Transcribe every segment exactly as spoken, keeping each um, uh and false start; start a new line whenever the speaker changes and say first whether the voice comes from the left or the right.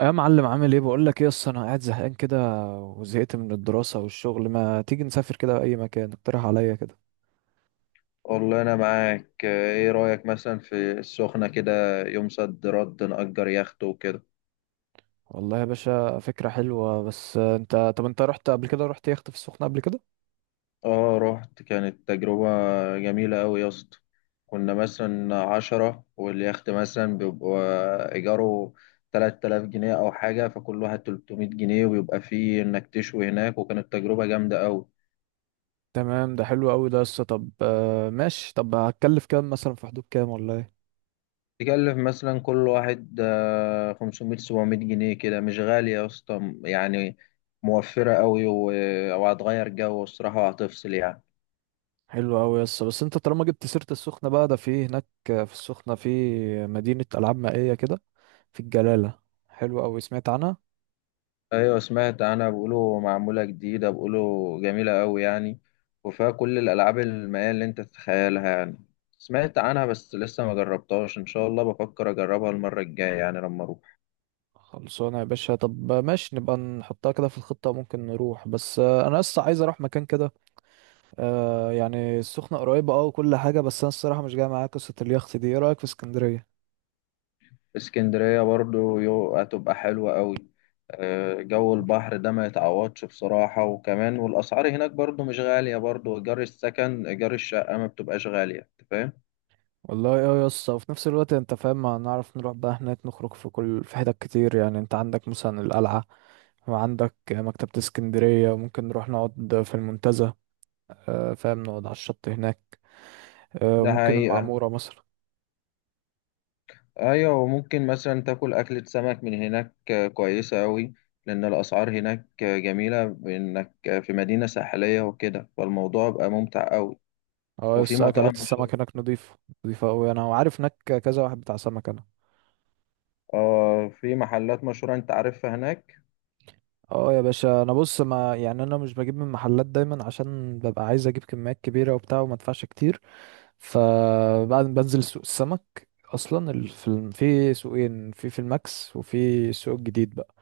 right: يا معلم، عامل ايه؟ بقول لك ايه، اصل انا قاعد زهقان كده، وزهقت من الدراسة والشغل. ما تيجي نسافر كده اي مكان؟ اقترح عليا كده.
left: والله أنا معاك. إيه رأيك مثلا في السخنة كده؟ يوم صد رد نأجر يخت وكده.
right: والله يا باشا فكرة حلوة. بس انت طب انت رحت قبل كده رحت يخت في السخنة قبل كده؟
left: آه، رحت. كانت تجربة جميلة أوي يا اسطى. كنا مثلا عشرة، واليخت مثلا بيبقى إيجاره تلات آلاف جنيه أو حاجة، فكل واحد تلتمية جنيه. وبيبقى فيه إنك تشوي هناك. وكانت تجربة جامدة أوي.
right: تمام، ده حلو قوي ده لسه. طب آه، ماشي. طب هتكلف كام مثلا؟ في حدود كام، ولا ايه؟
left: تكلف مثلا كل واحد آه، خمسمائة سبعمائة جنيه كده، مش غالية يا اسطى يعني. موفرة قوي و- وهتغير جو الصراحة وهتفصل يعني.
right: حلو قوي، يس. بس انت طالما جبت سيرة السخنة بقى، ده في هناك في السخنة في مدينة ألعاب مائية كده، في الجلالة. حلو قوي، سمعت عنها.
left: ايوه، سمعت. انا بقوله معمولة جديدة، بقوله جميلة قوي يعني. وفيها كل الالعاب المائية اللي انت تتخيلها يعني. سمعت عنها بس لسه ما جربتهاش. ان شاء الله بفكر اجربها المرة الجاية يعني لما اروح.
right: خلصانة يا باشا، طب ماشي، نبقى نحطها كده في الخطة. ممكن نروح، بس آه، أنا لسه عايز أروح مكان كده. آه، يعني السخنة قريبة أه وكل حاجة، بس أنا الصراحة مش جاي معايا قصة اليخت دي. إيه رأيك في اسكندرية؟
left: اسكندرية برضو يو- هتبقى حلوة قوي. آه، جو البحر ده ما يتعوضش بصراحة. وكمان والأسعار هناك برضو مش غالية، برضو إيجار السكن إيجار الشقة ما بتبقاش غالية، أنت فاهم.
right: والله أه يا اسطى، وفي نفس الوقت أنت فاهم، ما نعرف نروح بقى هناك نخرج في كل، في حتت كتير يعني. أنت عندك مثلا القلعة، وعندك مكتبة اسكندرية، وممكن نروح نقعد في المنتزه، آه، فاهم، نقعد على الشط هناك، آه،
left: ده
right: ممكن
left: حقيقة.
right: المعمورة مثلا.
left: أيوة، وممكن مثلا تاكل أكلة سمك من هناك آه، كويسة قوي. لأن الأسعار هناك آه، جميلة، بإنك آه، في مدينة ساحلية وكده، فالموضوع بقى ممتع قوي.
right: اه
left: وفي
right: بس
left: مطاعم
right: اكلات
left: مشهورة.
right: السمك هناك نضيفة؟ نضيفة قوي، انا عارف هناك كذا واحد بتاع سمك انا.
left: آه، في محلات مشهورة أنت عارفها هناك.
right: اه يا باشا، انا بص، ما يعني انا مش بجيب من محلات دايما، عشان ببقى عايز اجيب كميات كبيرة وبتاع وما ادفعش كتير. فبعد ما بنزل سوق السمك اصلا، ال- في الم- في سوقين، في في الماكس وفي السوق الجديد بقى.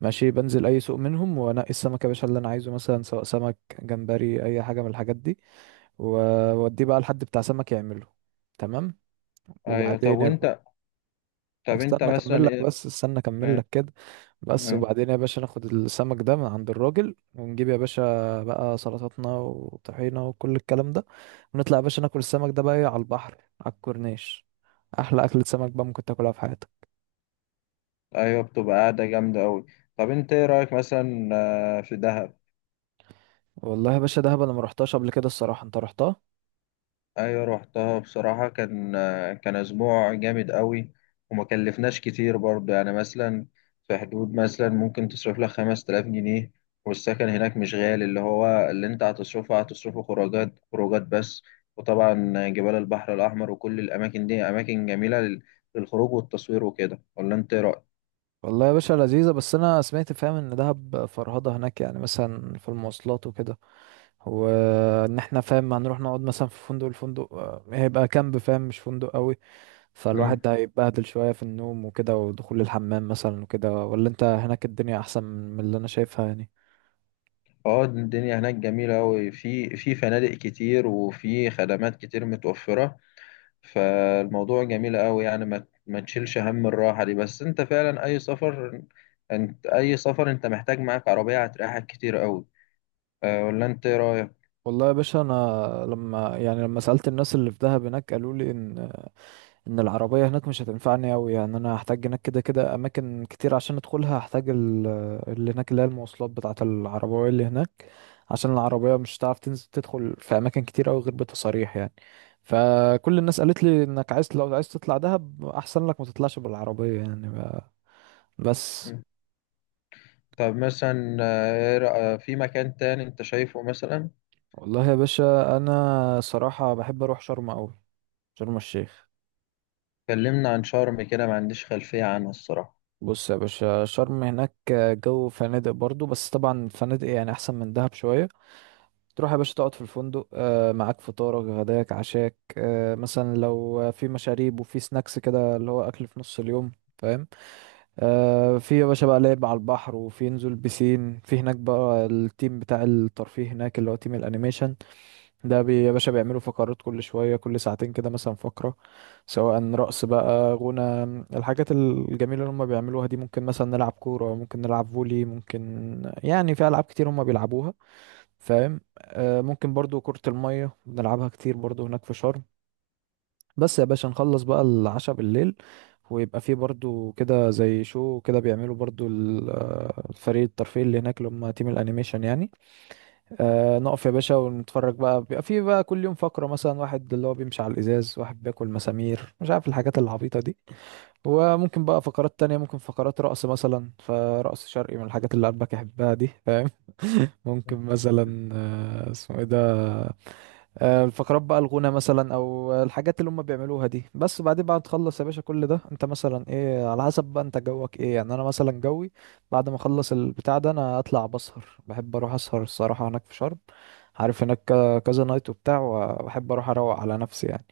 right: ماشي، بنزل اي سوق منهم وانقي السمك يا باشا اللي انا عايزه، مثلا سواء سمك، جمبري، اي حاجة من الحاجات دي. واوديه بقى لحد بتاع سمك يعمله. تمام.
left: أيوة. طب
right: وبعدين،
left: وأنت طب أنت
right: استنى اكمل
left: مثلا
right: لك
left: إيه؟
right: بس استنى اكمل لك كده. بس
left: مم.
right: وبعدين يا باشا، ناخد السمك ده من عند الراجل، ونجيب يا باشا بقى سلطاتنا وطحينة وكل الكلام ده. ونطلع يا باشا ناكل السمك ده بقى إيه، على البحر على الكورنيش. احلى اكلة سمك بقى ممكن تاكلها في حياتك.
left: ايوه، بتبقى قاعده جامده قوي. طب انت ايه رايك مثلا آه، في دهب؟
right: والله يا باشا دهب، انا ما رحتهاش قبل كده الصراحة. انت رحتها؟
left: ايوه، روحتها بصراحه كان آه، كان اسبوع جامد قوي. وما كلفناش كتير برضه يعني. مثلا في حدود مثلا ممكن تصرف لك خمس تلاف جنيه. والسكن هناك مش غالي. اللي هو اللي انت هتصرفه هتصرفه خروجات خروجات بس. وطبعا جبال البحر الاحمر وكل الاماكن دي اماكن جميله لل- للخروج والتصوير وكده. ولا انت ايه
right: والله يا باشا لذيذة. بس انا سمعت فاهم ان دهب فرهضة هناك، يعني مثلا في المواصلات وكده، وان احنا فاهم هنروح نقعد مثلا في فندق، الفندق آه، هيبقى كامب فاهم، مش فندق قوي. فالواحد
left: رايك؟
right: ده هيتبهدل شوية في النوم وكده، ودخول الحمام مثلا وكده. ولا انت هناك الدنيا احسن من اللي انا شايفها يعني؟
left: اه، الدنيا هناك جميلة أوي. في في فنادق كتير وفي خدمات كتير متوفرة. فالموضوع جميل أوي يعني، ما ما تشيلش هم الراحة دي. بس أنت فعلا أي سفر، أنت أي سفر أنت محتاج معاك عربية، هتريحك كتير أوي. أه، ولا أنت إيه رأيك؟
right: والله يا باشا انا، لما يعني لما سألت الناس اللي في دهب هناك، قالوا لي ان ان العربية هناك مش هتنفعني قوي يعني. انا هحتاج هناك كده كده اماكن كتير عشان ادخلها، هحتاج ال- اللي هناك، اللي هي المواصلات بتاعة العربية اللي هناك، عشان العربية مش هتعرف تنزل تدخل في اماكن كتير قوي غير بتصاريح يعني. فكل الناس قالت لي انك عايز، لو عايز تطلع دهب احسن لك ما تطلعش بالعربية يعني. بس.
left: مم. طب مثلا آه، إيه رأ- آه، في مكان تاني أنت شايفه مثلا؟
right: والله يا باشا انا صراحة بحب اروح شرم اوي، شرم الشيخ.
left: كلمنا عن شرم كده، ما عنديش خلفية عنها الصراحة.
right: بص يا باشا، شرم هناك جو فنادق برضو، بس طبعا فنادق يعني احسن من دهب شوية. تروح يا باشا تقعد في الفندق، آه، معاك فطارك غداك عشاك، آه، مثلا لو في مشاريب وفي سناكس كده اللي هو اكل في نص اليوم، فاهم. آه في يا باشا بقى لعب على البحر، وفي نزول بسين في هناك بقى. التيم بتاع الترفيه هناك اللي هو تيم الانيميشن ده، بي يا باشا بيعملوا فقرات كل شوية، كل ساعتين كده مثلا فقرة، سواء رقص بقى، غنى، الحاجات الجميلة اللي هم بيعملوها دي. ممكن مثلا نلعب كورة، ممكن نلعب فولي، ممكن يعني في ألعاب كتير هم بيلعبوها فاهم. آه ممكن برضو كرة المية بنلعبها كتير برضو هناك في شرم. بس يا باشا نخلص بقى العشاء بالليل، ويبقى فيه برضو كده زي شو كده، بيعملوا برضو ال- آه، فريق الترفيه اللي هناك اللي هم تيم الانيميشن يعني. آه نقف يا باشا ونتفرج بقى. بيبقى في بقى كل يوم فقرة، مثلا واحد اللي هو بيمشي على الإزاز، واحد بياكل مسامير، مش عارف الحاجات العبيطة دي. وممكن بقى فقرات تانية، ممكن فقرات رقص مثلا، فرقص شرقي من الحاجات اللي قلبك يحبها دي فاهم. ممكن مثلا آه اسمه ايه ده، آه الفقرات بقى الغنى مثلا، او الحاجات اللي هم بيعملوها دي. بس بعدين بعد تخلص يا باشا كل ده، انت مثلا ايه على حسب بقى انت جوك ايه يعني. انا مثلا جوي بعد ما اخلص البتاع ده، انا اطلع بسهر، بحب اروح اسهر الصراحة هناك في شرم. عارف هناك ك- كذا نايت وبتاع، وبحب اروح اروق على نفسي يعني.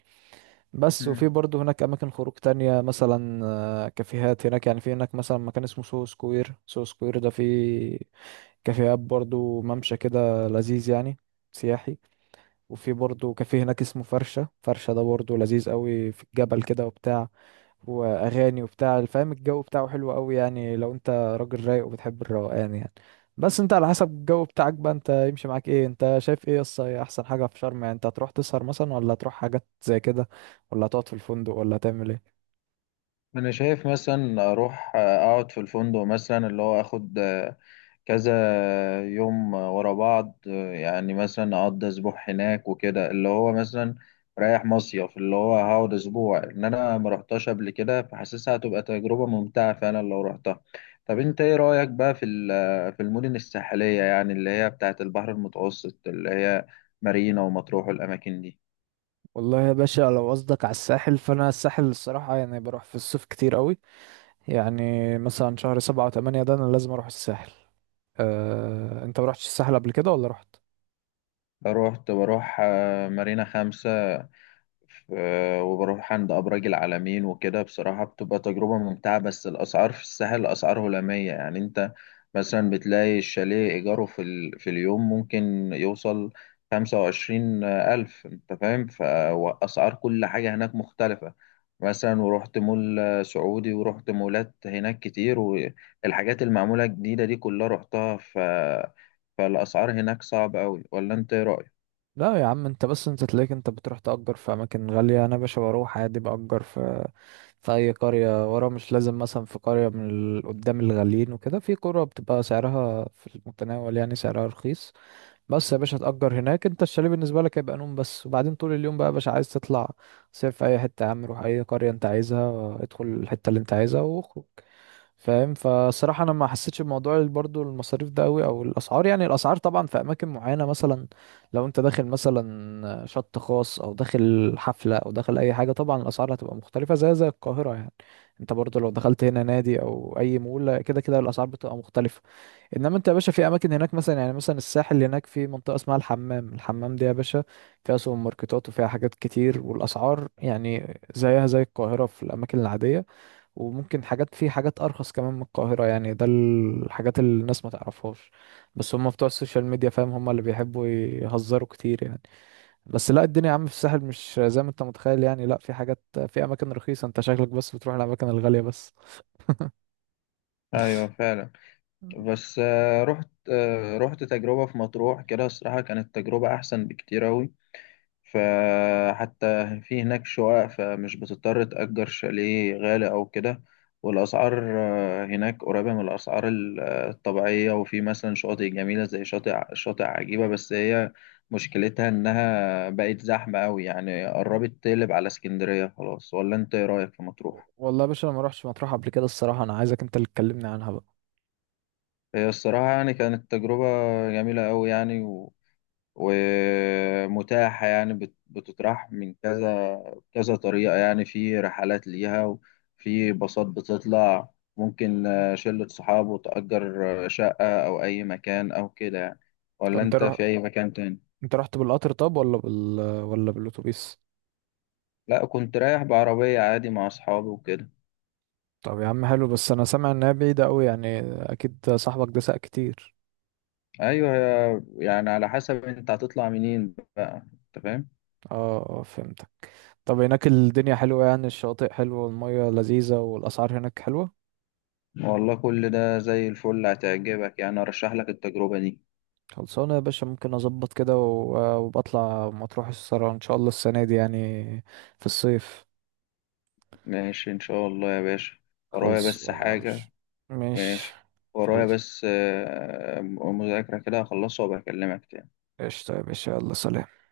right: بس. وفي
left: مم.
right: برضه هناك اماكن خروج تانية، مثلا آه، كافيهات هناك يعني. في هناك مثلا مكان اسمه سو سكوير، سو سكوير ده فيه كافيهات برضه، ممشى كده لذيذ يعني، سياحي. وفي برضه كافيه هناك اسمه فرشة، فرشة ده برضه لذيذ قوي، في الجبل كده وبتاع، واغاني وبتاع فاهم. الجو بتاعه حلو قوي يعني، لو انت راجل رايق وبتحب الروقان يعني. بس انت على حسب الجو بتاعك بقى، انت يمشي معاك ايه، انت شايف ايه. يس هي احسن حاجه في شرم يعني. انت هتروح تسهر مثلا، ولا هتروح حاجات زي كده، ولا هتقعد في الفندق، ولا هتعمل ايه؟
left: أنا شايف مثلا أروح آه، أقعد في الفندق مثلا اللي هو آخد آه، كذا يوم ورا بعض يعني. مثلا اقضي اسبوع هناك وكده، اللي هو مثلا رايح مصيف، اللي هو هقعد اسبوع، ان انا ما رحتش قبل كده، فحاسسها هتبقى تجربة ممتعة فعلا لو رحتها. طب انت ايه رأيك بقى في ال- في المدن الساحلية يعني، اللي هي بتاعه البحر المتوسط، اللي هي مارينا ومطروح والاماكن دي.
right: والله يا باشا لو قصدك على الساحل، فانا الساحل الصراحه يعني بروح في الصيف كتير قوي يعني. مثلا شهر سبعة وثمانية ده انا لازم اروح الساحل. أه... انت ما رحتش الساحل قبل كده، ولا رحت؟
left: روحت، بروح آه، مارينا خمسة. ف- وبروح عند أبراج العالمين وكده بصراحة بتبقى تجربة ممتعة. بس الأسعار في الساحل أسعار هلامية، يعني أنت مثلا بتلاقي الشاليه إيجاره في, ال... في اليوم ممكن يوصل خمسة وعشرين ألف، أنت فاهم. فأسعار كل حاجة هناك مختلفة. مثلا ورحت مول سعودي، ورحت مولات هناك كتير، والحاجات المعمولة جديدة دي كلها رحتها ف... فالأسعار هناك صعبة أوي. ولا أنت إيه رأيك؟
right: لا يا عم، انت بس انت تلاقيك انت بتروح تأجر في اماكن غالية. انا باشا بروح عادي، بأجر في في اي قرية ورا، مش لازم مثلا في قرية من ال- قدام الغاليين وكده. في قرى بتبقى سعرها في المتناول يعني، سعرها رخيص. بس يا باشا تأجر هناك، انت الشاليه بالنسبة لك هيبقى نوم بس، وبعدين طول اليوم بقى يا باشا عايز تطلع. صيف في اي حتة يا عم، روح اي قرية انت عايزها، ادخل الحتة اللي انت عايزها واخرج، فاهم. فصراحة انا ما حسيتش بموضوع ال- برضو المصاريف ده قوي، او الاسعار يعني. الاسعار طبعا في اماكن معينة، مثلا لو انت داخل مثلا شط خاص، او داخل حفلة، او داخل اي حاجة، طبعا الاسعار هتبقى مختلفة، زي زي القاهرة يعني. انت برضو لو دخلت هنا نادي او اي مول، كده كده الاسعار بتبقى مختلفة. انما انت يا باشا في اماكن هناك، مثلا يعني مثلا الساحل هناك في منطقة اسمها الحمام. الحمام دي يا باشا فيها سوبر ماركتات، وفيها حاجات كتير، والاسعار يعني زيها زي القاهرة في الاماكن العادية. وممكن حاجات، في حاجات ارخص كمان من القاهره يعني. ده الحاجات اللي الناس ما تعرفهاش، بس هم بتوع السوشيال ميديا فاهم، هم اللي بيحبوا يهزروا كتير يعني. بس لا، الدنيا يا عم في الساحل مش زي ما انت متخيل يعني. لا، في حاجات، في اماكن رخيصه، انت شكلك بس بتروح الاماكن الغاليه بس.
left: أيوه، فعلا. بس آه، رحت آه، رحت تجربة في مطروح كده الصراحة، كانت تجربة أحسن بكتير أوي. فحتى في هناك شقق، فمش بتضطر تأجر شاليه غالي أو كده. والأسعار آه، هناك قريبة من الأسعار ال- آه، الطبيعية. وفي مثلا شواطئ جميلة زي شاطئ شاطئ عجيبة. بس هي مشكلتها إنها بقت زحمة أوي يعني، قربت تقلب على اسكندرية خلاص. ولا أنت إيه رأيك في مطروح؟
right: والله يا باشا انا ما روحتش مطروح قبل كده الصراحه، انا عايزك انت اللي تكلمني عنها بقى.
left: هي الصراحة يعني، كانت تجربة جميلة أوي يعني. ومتاحة يعني، بت- بتتراح من كذا كذا طريقة يعني، في رحلات ليها وفي باصات بتطلع. ممكن آه، شلة صحاب وتأجر آه، شقة أو أي مكان أو كده يعني. ولا
right: انت
left: أنت
right: رح...
left: في أي مكان تاني؟
right: انت رحت بالقطر طب، ولا بال، ولا بالاتوبيس؟
left: لا، كنت رايح بعربية عادي مع أصحابي وكده.
right: طب يا عم حلو. بس انا سامع انها بعيده قوي يعني، اكيد صاحبك ده ساق كتير.
left: أيوه، يا- يعني على حسب أنت هتطلع منين بقى، أنت فاهم؟
right: اه اه، فهمت. طب هناك الدنيا حلوة يعني؟ الشواطئ حلوة، والمية لذيذة، والأسعار هناك حلوة؟
left: والله، كل ده زي الفل هتعجبك يعني، أرشح لك التجربة دي.
right: خلصانة يا باشا، ممكن أظبط كده و- وبطلع مطروح الصراحة إن شاء الله السنة دي يعني، في الصيف.
left: ماشي إن شاء الله يا باشا. ورايا
right: خلص
left: بس
right: والله يا باشا.
left: حاجة.
right: ماشي.
left: ماشي. ورايا
right: خلص،
left: بس آه، مذاكرة كده، هخلصها وبكلمك تاني.
right: قشطة يا باشا، يلا سلام.